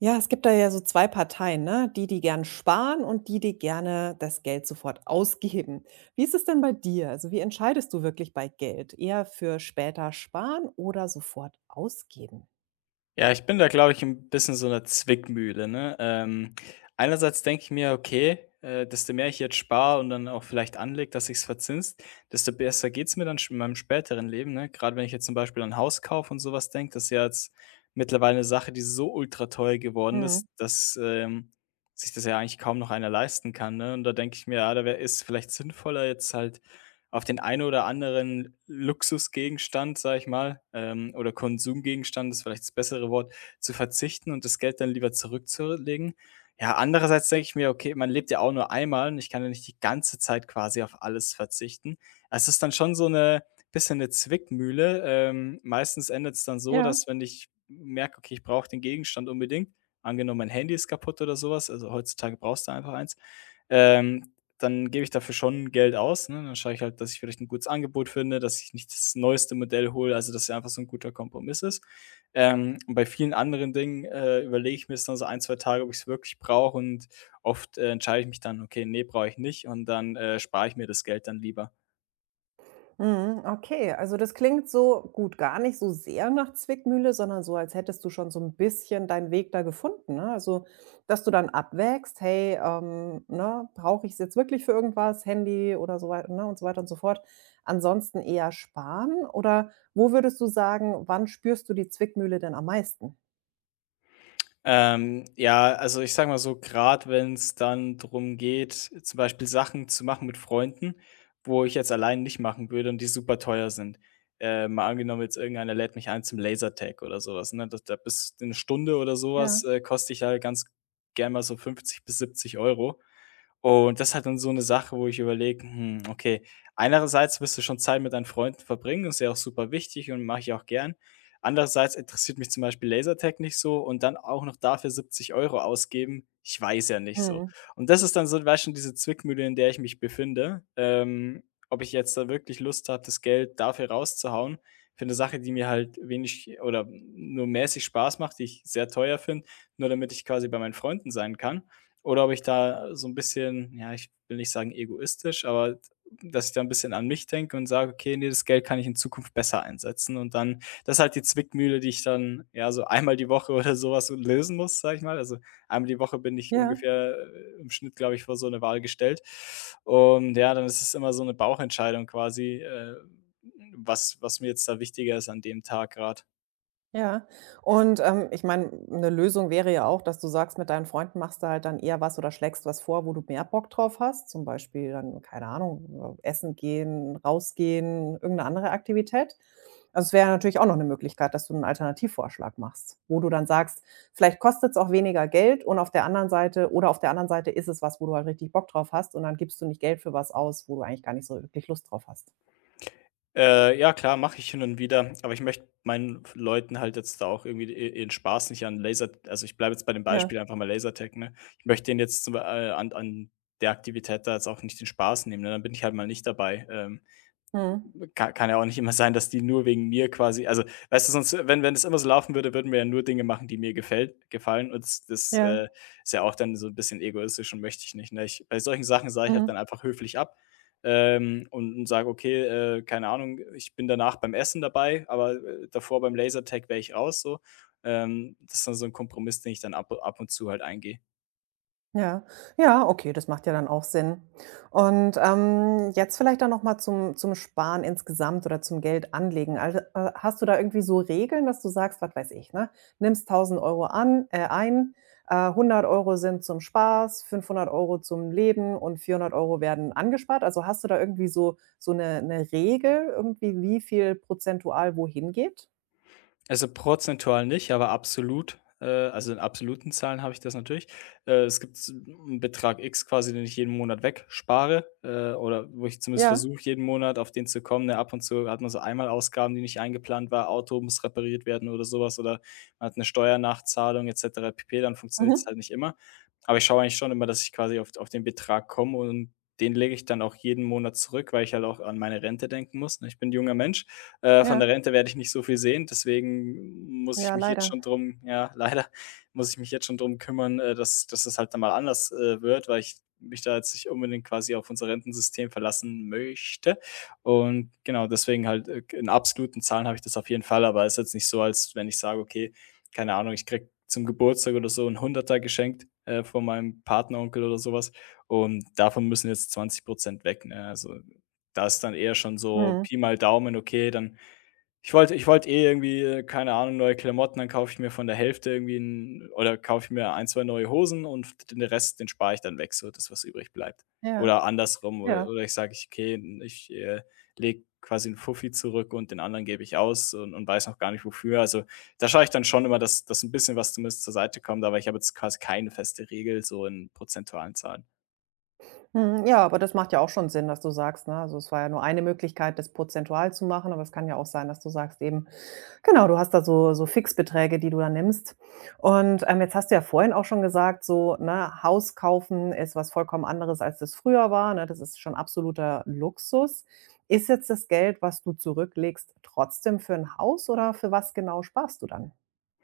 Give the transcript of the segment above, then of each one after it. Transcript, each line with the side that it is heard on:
right: Ja, es gibt da ja so 2 Parteien, ne? Die, die gern sparen und die, die gerne das Geld sofort ausgeben. Wie ist es denn bei dir? Also, wie entscheidest du wirklich bei Geld? Eher für später sparen oder sofort ausgeben?
left: Ja, ich bin da, glaube ich, ein bisschen so 'ner Zwickmühle, ne? Einerseits denke ich mir: „Okay, desto mehr ich jetzt spare und dann auch vielleicht anlege, dass ich's verzinst, desto besser geht's mir dann sch in meinem späteren Leben", ne? Grade wenn ich jetzt zum Beispiel an Hauskauf und sowas denke, das ist ja jetzt mittlerweile eine Sache, die so ultra teuer geworden
right: Mhm.
left: ist, dass sich das ja eigentlich kaum noch einer leisten kann, ne? Und da denke ich mir: „Ja, da wär ist vielleicht sinnvoller, jetzt halt auf den einen oder anderen Luxusgegenstand, sage ich mal, oder Konsumgegenstand ist vielleicht das bessere Wort, zu verzichten und das Geld dann lieber zurückzulegen. Ja, andererseits denke ich mir, okay, man lebt ja auch nur einmal und ich kann ja nicht die ganze Zeit quasi auf alles verzichten. Es ist dann schon so eine bisschen eine Zwickmühle. Meistens endet es dann so,
right: Ja.
left: dass, wenn ich merke, okay, ich brauche den Gegenstand unbedingt, angenommen, mein Handy ist kaputt oder sowas, also heutzutage brauchst du einfach eins. Ähm, dann gebe ich dafür schon Geld aus, ne? Dann schaue ich halt, dass ich vielleicht ein gutes Angebot finde, dass ich nicht das neueste Modell hole, also, dass es einfach so ein guter Kompromiss ist. Und bei vielen anderen Dingen überlege ich mir jetzt noch so ein, 2 Tage, ob ich es wirklich brauche, und oft entscheide ich mich dann: „Okay, nee, brauche ich nicht", und dann spare ich mir das Geld dann lieber.
right: Mhm, okay, also das klingt so gut, gar nicht so sehr nach Zwickmühle, sondern so, als hättest du schon so ein bisschen deinen Weg da gefunden, ne? Also, dass du dann abwägst: „Hey, ne, brauche ich's jetzt wirklich für irgendwas, Handy oder so weiter, ne, und so weiter und so fort. Ansonsten eher sparen?“ Oder wo würdest du sagen, wann spürst du die Zwickmühle denn am meisten?
left: Ja, also ich sage mal so, gerade wenn es dann drum geht, zum Beispiel Sachen zu machen mit Freunden, wo ich jetzt allein nicht machen würde und die super teuer sind. Mal angenommen, jetzt irgendeiner lädt mich ein zum Lasertag oder sowas, ne? Da bis eine Stunde oder
right: Ja.
left: sowas koste ich halt ganz gerne mal so 50 bis 70 Euro. Und das ist halt dann so eine Sache, wo ich überlege, okay, einerseits willst du schon Zeit mit deinen Freunden verbringen, ist ja auch super wichtig und mache ich auch gern. Andererseits interessiert mich zum Beispiel Lasertag nicht so, und dann auch noch dafür 70 Euro ausgeben, ich weiß ja nicht so.
right: Mhm,
left: Und das ist dann so, weißt du, schon, diese Zwickmühle, in der ich mich befinde. Ob ich jetzt da wirklich Lust habe, das Geld dafür rauszuhauen für eine Sache, die mir halt wenig oder nur mäßig Spaß macht, die ich sehr teuer finde, nur damit ich quasi bei meinen Freunden sein kann. Oder ob ich da so ein bisschen, ja, ich will nicht sagen egoistisch, aber dass ich da ein bisschen an mich denke und sage: „Okay, ne, das Geld kann ich in Zukunft besser einsetzen." Und dann, das ist halt die Zwickmühle, die ich dann, ja, so einmal die Woche oder sowas so lösen muss, sage ich mal. Also, einmal die Woche bin ich
right: ja.
left: ungefähr im Schnitt, glaube ich, vor so eine Wahl gestellt. Und ja, dann ist es immer so eine Bauchentscheidung quasi, was mir jetzt da wichtiger ist an dem Tag gerade.
right: Ja. Und, ich meine, eine Lösung wäre ja auch, dass du sagst, mit deinen Freunden machst du halt dann eher was oder schlägst was vor, wo du mehr Bock drauf hast, zum Beispiel dann, keine Ahnung, essen gehen, rausgehen, irgendeine andere Aktivität. Also, es wäre natürlich auch noch eine Möglichkeit, dass du einen Alternativvorschlag machst, wo du dann sagst: „Vielleicht kostet es auch weniger Geld und auf der anderen Seite oder auf der anderen Seite ist es was, wo du halt richtig Bock drauf hast und dann gibst du nicht Geld für was aus, wo du eigentlich gar nicht so wirklich Lust drauf hast.“
left: Ja klar, mache ich hin und wieder, aber ich möchte meinen Leuten halt jetzt da auch irgendwie i ihren Spaß nicht an Laser also, ich bleibe jetzt bei dem
right: Ja.
left: Beispiel einfach mal Lasertag, ne? Ich möchte denen jetzt an der Aktivität da jetzt auch nicht den Spaß nehmen, ne? Dann bin ich halt mal nicht dabei. Ähm,
right: Mhm.
left: kann kann ja auch nicht immer sein, dass die nur wegen mir quasi, also, weißt du, sonst, wenn das immer so laufen würde, würden wir ja nur Dinge machen, die mir gefällt gefallen, und das
right: Ja.
left: ist ja auch dann so ein bisschen egoistisch und möchte ich nicht, ne? Ich, bei solchen Sachen sage ich halt dann
right: Mhm.
left: einfach höflich ab, und sage: „Okay, keine Ahnung, ich bin danach beim Essen dabei, aber davor beim Lasertag wäre ich raus", so. Das ist dann so ein Kompromiss, den ich dann ab und zu halt eingehe.
right: Ja. Ja, okay, das macht ja dann auch Sinn. Und, jetzt vielleicht dann noch mal zum Sparen insgesamt oder zum Geldanlegen. Also, hast du da irgendwie so Regeln, dass du sagst, was weiß ich, ne, nimmst 1000 Euro an ein, 100 € sind zum Spaß, 500 Euro zum Leben und 400 Euro werden angespart? Also, hast du da irgendwie so eine Regel irgendwie, wie viel prozentual wohin geht?
left: Also, prozentual nicht, aber absolut also in absoluten Zahlen habe ich das natürlich. Es gibt einen Betrag X quasi, den ich jeden Monat wegspare, oder wo ich zumindest
right: Ja.
left: versuche, jeden Monat auf den zu kommen, ne? Ab und zu hat man so einmal Ausgaben, die nicht eingeplant war, Auto muss repariert werden oder sowas, oder man hat eine Steuernachzahlung et cetera pp., dann
right: Mhm.
left: funktioniert's halt nicht immer. Aber ich schaue eigentlich schon immer, dass ich quasi auf den Betrag komme, und den lege ich dann auch jeden Monat zurück, weil ich halt auch an meine Rente denken muss, ne? Ich bin ein junger Mensch, von der
right: Ja.
left: Rente werde ich nicht so viel sehen, deswegen muss ich
right: Ja,
left: mich jetzt
right: leider.
left: schon drum, ja, leider muss ich mich jetzt schon drum kümmern, dass das halt dann mal anders wird, weil ich mich da jetzt nicht unbedingt quasi auf unser Rentensystem verlassen möchte. Und genau, deswegen halt in absoluten Zahlen habe ich das auf jeden Fall, aber es ist jetzt nicht so, als wenn ich sage: „Okay, keine Ahnung, ich krieg zum Geburtstag oder so ein Hunderter geschenkt, von meinem Partneronkel oder sowas, und davon müssen jetzt 20 weg", ne? Also, da ist dann eher schon so
right: Mhm.
left: Pi mal Daumen, okay, dann ich wollte eh irgendwie, keine Ahnung, neue Klamotten, dann kaufe ich mir von der Hälfte irgendwie 'n oder kaufe ich mir ein, 2 neue Hosen, und den Rest, den spare ich dann weg, so das, was übrig bleibt.
right: Ja.
left: Oder andersrum,
right: Ja.
left: oder ich sage, ich, okay, ich lege quasi 'n Fuffi zurück und den anderen gebe ich aus und weiß noch gar nicht wofür. Also, da schaue ich dann schon immer, dass 'n bisschen was zumindest zur Seite kommt, aber ich habe jetzt quasi keine feste Regel so in prozentualen Zahlen.
right: Mhm, ja, aber das macht ja auch schon Sinn, dass du sagst, ne? Also, es war ja nur eine Möglichkeit, das prozentual zu machen, aber es kann ja auch sein, dass du sagst eben genau, du hast da so so Fixbeträge, die du da nimmst. Und, jetzt hast du ja vorhin auch schon gesagt, so, ne, Haus kaufen ist was vollkommen anderes, als das früher war, ne? Das ist schon absoluter Luxus. Ist jetzt das Geld, was du zurücklegst, trotzdem für ein Haus oder für was genau sparst du dann?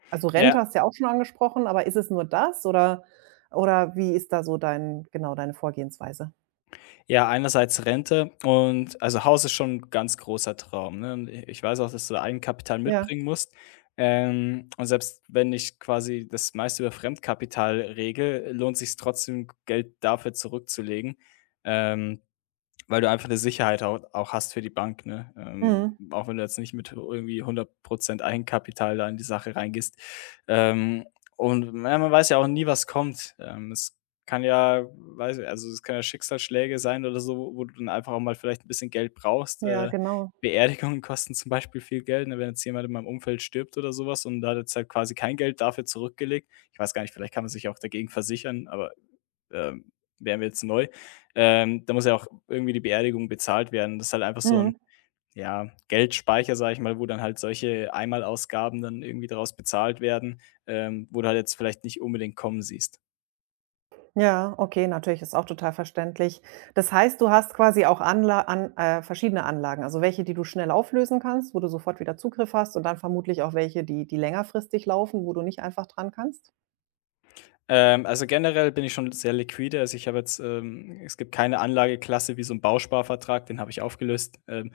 right: Also, Rente
left: Ja.
right: hast du ja auch schon angesprochen, aber ist es nur das oder wie ist da so dein genau, deine Vorgehensweise?
left: Ja, einerseits Rente, und, also, Haus ist schon 'n ganz großer Traum, ne? Und i ich weiß auch, dass du da Eigenkapital
right: Ja,
left: mitbringen musst. Und selbst wenn ich quasi das meiste über Fremdkapital regel, lohnt sich's trotzdem, Geld dafür zurückzulegen. Ähm, weil du einfach eine Sicherheit au auch hast für die Bank, ne? Ähm,
right: mhm.
left: auch wenn du jetzt nicht mit irgendwie 100 Eigenkapital da in die Sache reingehst. Ähm, und ja, man weiß ja auch nie, was kommt. Es kann, ja, weiß ich, also, es können ja Schicksalsschläge sein oder so, wo du dann einfach auch mal vielleicht ein bisschen Geld brauchst.
right: Ja,
left: Äh,
right: genau.
left: Beerdigungen kosten zum Beispiel viel Geld, ne? Wenn jetzt jemand in meinem Umfeld stirbt oder sowas und da hat jetzt halt quasi kein Geld dafür zurückgelegt. Ich weiß gar nicht, vielleicht kann man sich auch dagegen versichern, aber ähm, wären wir jetzt neu. Da muss ja auch irgendwie die Beerdigung bezahlt werden. Das ist halt einfach so ein,
right: Mhm.
left: ja, Geldspeicher, sage ich mal, wo dann halt solche Einmalausgaben dann irgendwie daraus bezahlt werden, wo du halt jetzt vielleicht nicht unbedingt kommen siehst.
right: Ja, okay, natürlich, ist auch total verständlich. Das heißt, du hast quasi auch Anla an verschiedene Anlagen, also welche, die du schnell auflösen kannst, wo du sofort wieder Zugriff hast und dann vermutlich auch welche, die längerfristig laufen, wo du nicht einfach dran kannst?
left: Also, generell bin ich schon sehr liquide. Also, ich habe jetzt es gibt keine Anlageklasse wie so ein Bausparvertrag, den habe ich aufgelöst. Ähm,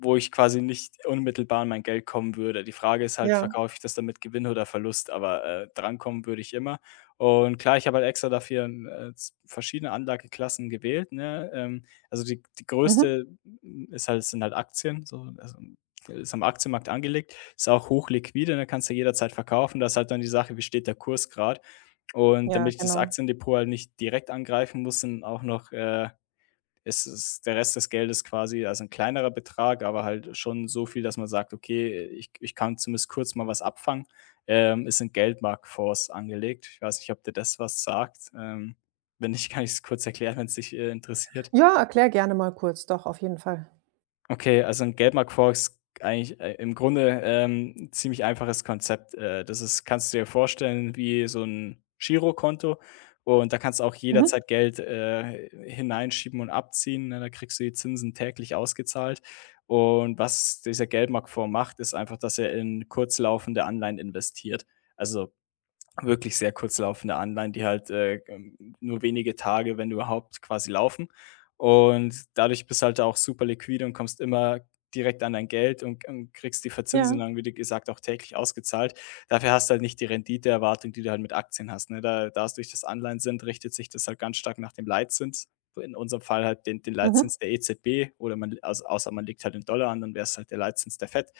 left: Wo ich quasi nicht unmittelbar an mein Geld kommen würde. Die Frage ist halt,
right: Ja.
left: verkaufe ich das dann mit Gewinn oder Verlust, aber drankommen würde ich immer. Und klar, ich habe halt extra dafür z verschiedene Anlageklassen gewählt, ne? Also die
right: Mhm.
left: größte, ist halt sind halt Aktien, so, also ist am Aktienmarkt angelegt, ist auch hochliquide, ne, kannst du jederzeit verkaufen. Da ist halt dann die Sache, wie steht der Kurs gerade. Und
right: Ja,
left: damit ich das
right: genau.
left: Aktiendepot halt nicht direkt angreifen muss, ist es der Rest des Geldes quasi, also ein kleinerer Betrag, aber halt schon so viel, dass man sagt: „Okay, ich kann zumindest kurz mal was abfangen", ist in Geldmarktfonds angelegt. Ich weiß nicht, ob dir das was sagt? Wenn nicht, kann ich es kurz erklären, wenn's dich interessiert.
right: Ja, erklär gerne mal kurz, doch, auf jeden Fall.
left: Okay, also ein gelber Quark ist eigentlich im Grunde ein ziemlich einfaches Konzept. Das ist Kannst du dir vorstellen wie so 'n Girokonto, und da kannst du auch
right: Mhm.
left: jederzeit Geld hineinschieben und abziehen, ne? Da kriegst du die Zinsen täglich ausgezahlt. Und was dieser Geldmarkt vormacht, ist einfach, dass er in kurzlaufende Anleihen investiert. Also wirklich sehr kurz laufende Anleihen, die halt nur wenige Tage, wenn überhaupt, quasi laufen. Und dadurch bist du halt auch super liquide und kommst immer direkt an dein Geld und kriegst die Verzinsung
right: Ja.
left: dann, wie du gesagt, auch täglich ausgezahlt. Dafür hast du halt nicht die Renditeerwartung, die du halt mit Aktien hast, ne? Da es durch das Anleihen sind, richtet sich das halt ganz stark nach dem Leitzins. In unserem Fall halt den
right: Mhm.
left: Leitzins der EZB oder man also, außer man legt halt den Dollar an, dann wäre es halt der Leitzins der FED.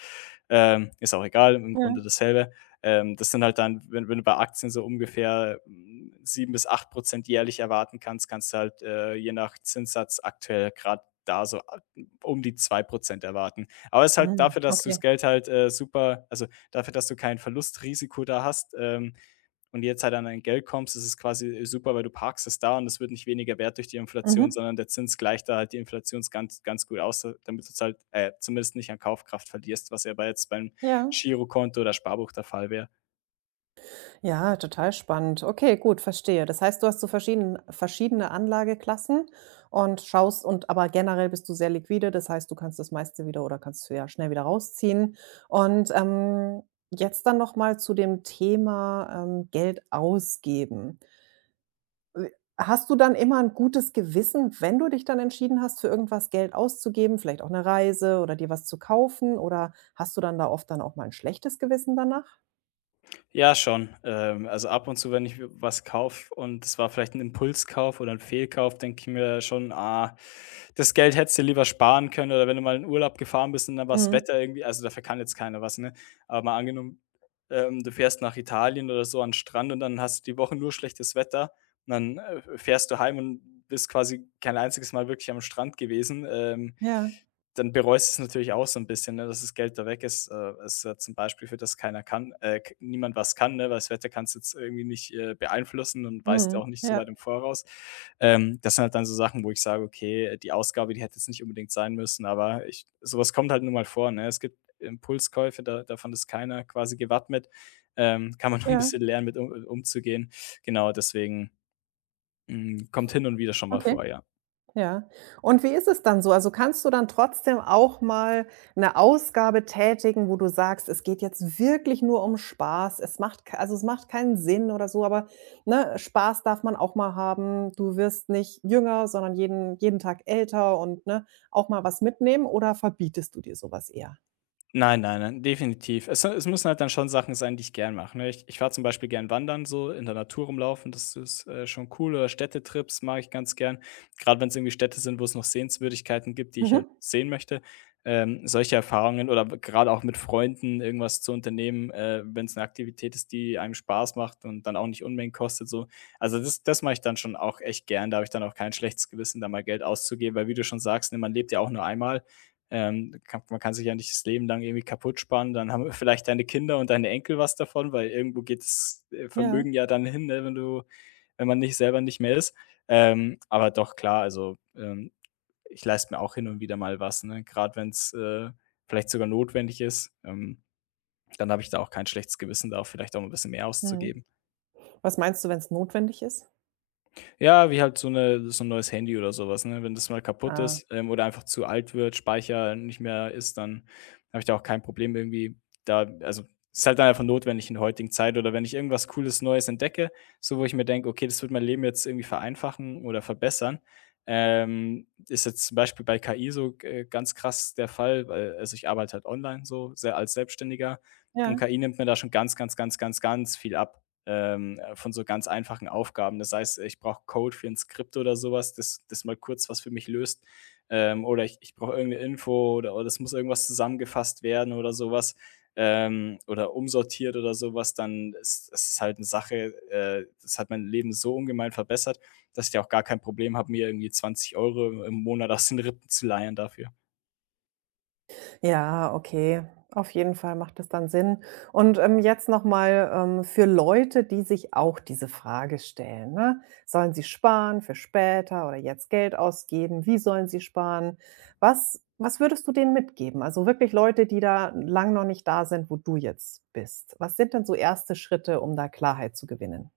left: Ist auch egal, im Grunde
right: Ja.
left: dasselbe. Das sind halt dann, wenn du bei Aktien so ungefähr 7 bis 8% jährlich erwarten kannst, kannst du halt, je nach Zinssatz aktuell gerade da so um die 2% erwarten. Aber es ist halt
right: Mhm.
left: dafür, dass du das
right: Okay.
left: Geld halt, super also, dafür, dass du kein Verlustrisiko da hast, und jetzt halt an dein Geld kommst, ist es quasi super, weil du parkst es da und es wird nicht weniger wert durch die Inflation,
right: Mhm.
left: sondern der Zins gleicht da halt die Inflations ganz ganz gut aus, da damit du's halt, zumindest nicht an Kaufkraft verlierst, was ja bei jetzt beim
right: Ja.
left: Girokonto oder Sparbuch der Fall wäre.
right: Ja, total spannend. Okay, gut, verstehe. Das heißt, du hast so verschiedene Anlageklassen und schaust und aber generell bist du sehr liquide. Das heißt, du kannst das meiste wieder oder kannst du ja schnell wieder rausziehen. Und jetzt dann noch mal zu dem Thema Geld ausgeben. Äh, Hast du dann immer ein gutes Gewissen, wenn du dich dann entschieden hast, für irgendwas Geld auszugeben, vielleicht auch eine Reise oder dir was zu kaufen? Oder hast du dann da oft dann auch mal ein schlechtes Gewissen danach?
left: Ja, schon. Also ab und zu, wenn ich was kaufe und es war vielleicht ein Impulskauf oder ein Fehlkauf, denke ich mir schon: „Ah, das Geld hättest dir lieber sparen können.“ Oder wenn du mal in Urlaub gefahren bist und dann war's
right: Mhm.
left: Wetter irgendwie also dafür kann jetzt keiner was, ne? Aber mal angenommen, du fährst nach Italien oder so an 'n Strand und dann hast du die Woche nur schlechtes Wetter und dann, fährst du heim und bist quasi kein einziges Mal wirklich am Strand gewesen.
right: Ja,
left: Dann bereust du es natürlich auch so ein bisschen, ne, dass das Geld da weg ist. Ist jetzt 'n Beispiel für das keiner kann k niemand was kann, ne, weil das Wetter kannst du jetzt irgendwie nicht, beeinflussen und weißt auch
right: mhm.
left: nicht so
right: Ja.
left: weit im Voraus. Das sind halt dann so Sachen, wo ich sage: „Okay, die Ausgabe, die hätte jetzt nicht unbedingt sein müssen“, aber ich so kommt halt nur mal vor, ne? Es gibt Impulskäufe, da davon ist keiner quasi gewappnet. Kann man nur ein
right: Ja,
left: bisschen lernen, mit um umzugehen. Genau, deswegen, hm, kommt hin und wieder schon mal
right: okay,
left: vor, ja.
right: ja. Und wie ist es dann so? Also, kannst du dann trotzdem auch mal eine Ausgabe tätigen, wo du sagst: „Es geht jetzt wirklich nur um Spaß. Es macht k also, es macht keinen Sinn oder so, aber, ne, Spaß darf man auch mal haben. Du wirst nicht jünger, sondern jeden Tag älter und, ne, auch mal was mitnehmen“, oder verbietest du dir sowas eher?
left: Nein, nein, nein, definitiv. Es müssen halt dann schon Sachen sein, die ich gern mache, ne? Ich fahre zum Beispiel gern wandern so, in der Natur rumlaufen, das ist, schon cool oder Städtetrips mag ich ganz gern. Gerade wenn es irgendwie Städte sind, wo es noch Sehenswürdigkeiten gibt, die ich halt
right: Mhm.
left: sehen möchte. Solche Erfahrungen oder gerade auch mit Freunden irgendwas zu unternehmen, wenn es eine Aktivität ist, die einem Spaß macht und dann auch nicht Unmengen kostet so. Also, das mache ich dann schon auch echt gern. Da habe ich dann auch kein schlechtes Gewissen, da mal Geld auszugeben, weil wie du schon sagst, ne, man lebt ja auch nur einmal. Kann man kann sich ja nicht das Leben lang irgendwie kaputt sparen, dann haben vielleicht deine Kinder und deine Enkel was davon, weil irgendwo geht das,
right: Ja.
left: Vermögen ja dann hin, ne, wenn du wenn man nicht selber nicht mehr ist. Aber doch klar, also, ich leiste mir auch hin und wieder mal was, ne? Gerade wenn es vielleicht sogar notwendig ist, dann habe ich da auch kein schlechtes Gewissen, da auch vielleicht auch mal 'n bisschen mehr
right: Mhm.
left: auszugeben.
right: Was meinst du, wenn es notwendig ist?
left: Ja, wie halt 'n neues Handy oder sowas ne? Wenn das mal kaputt
right: Ah,
left: ist, oder einfach zu alt wird, Speicher nicht mehr ist, dann habe ich da auch kein Problem irgendwie da also, ist halt dann einfach notwendig in der heutigen Zeit oder wenn ich irgendwas Cooles Neues entdecke, so wo ich mir denke: „Okay, das wird mein Leben jetzt irgendwie vereinfachen oder verbessern.“ ist jetzt zum Beispiel bei KI so, ganz krass der Fall, weil also, ich arbeite halt online so, sehr als Selbstständiger und
right: ja.
left: KI nimmt mir da schon ganz, ganz, ganz, ganz, ganz viel ab von so ganz einfachen Aufgaben. Das heißt, ich brauche Code für ein Skript oder sowas, das mal kurz was für mich löst, oder ich brauche irgend 'ne Info oder es muss irgendwas zusammengefasst werden oder sowas oder umsortiert oder sowas. Dann ist es halt eine Sache, das hat mein Leben so ungemein verbessert, dass ich da auch gar kein Problem habe, mir irgendwie 20 Euro im Monat aus den Rippen zu leihen dafür.
right: Ja, okay. Auf jeden Fall macht das dann Sinn. Und, jetzt noch mal, für Leute, die sich auch diese Frage stellen, ne? Sollen sie sparen für später oder jetzt Geld ausgeben? Wie sollen sie sparen? Was würdest du denen mitgeben? Also, wirklich Leute, die da lang noch nicht da sind, wo du jetzt bist. Was sind denn so erste Schritte, um da Klarheit zu gewinnen?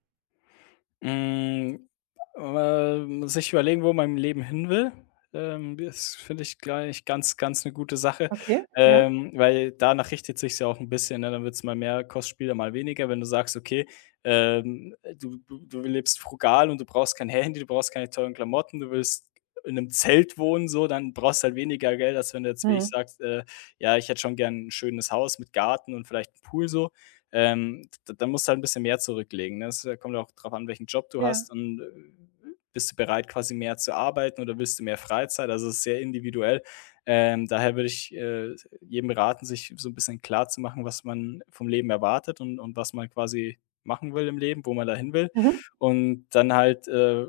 left: Hm, ähm, sich überlegen, wo man im Leben hin will, das finde ich gleich ganz ganz eine gute Sache,
right: Okay, ja.
left: weil danach richtet sich ja auch ein bisschen, ne? Dann wird es mal mehr Kostspieler, mal weniger. Wenn du sagst, okay, du lebst frugal und du brauchst kein Handy, du brauchst keine teuren Klamotten, du willst in einem Zelt wohnen so, dann brauchst du halt weniger Geld, als wenn du jetzt wie ich
right: Mhm.
left: sagst, „Ja, ich hätte schon gern ein schönes Haus mit Garten und vielleicht 'n Pool“ so dann musst du halt ein bisschen mehr zurücklegen, ne? Es kommt ja auch drauf an, welchen Job du
right: Ja.
left: hast und, bist du bereit, quasi mehr zu arbeiten oder willst du mehr Freizeit? Also, es ist sehr individuell. Daher würde ich, jedem raten, sich so ein bisschen klar zu machen was man vom Leben erwartet und was man quasi machen will im Leben, wo man dahin will.
right: Mhm.
left: Und dann halt,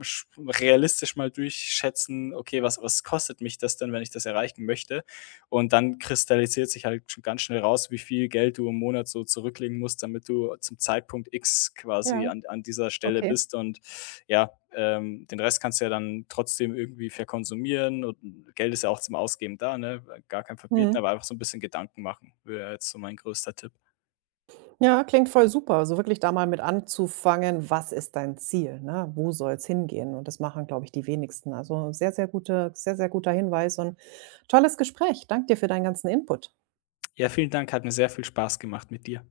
left: sch realistisch mal durchschätzen: „Okay, was kostet mich das denn, wenn ich das erreichen möchte?“ Und dann kristallisiert sich halt schon ganz schnell raus, wie viel Geld du im Monat so zurücklegen musst, damit du zum Zeitpunkt X quasi
right: Ja,
left: an, an dieser Stelle
right: okay.
left: bist. Und ja, den Rest kannst du ja dann trotzdem irgendwie verkonsumieren. Und Geld ist ja auch zum Ausgeben da, ne? Gar kein Verbieten,
right: Mhm.
left: aber einfach so ein bisschen Gedanken machen, wäre jetzt so mein größter Tipp.
right: Ja, klingt voll super. So wirklich da mal mit anzufangen, was ist dein Ziel, ne? Wo soll's hingehen? Und das machen, glaube ich, die wenigsten. Also, sehr, sehr guter Hinweis und tolles Gespräch. Dank dir für deinen ganzen Input.
left: Ja, vielen Dank, hat mir sehr viel Spaß gemacht mit dir.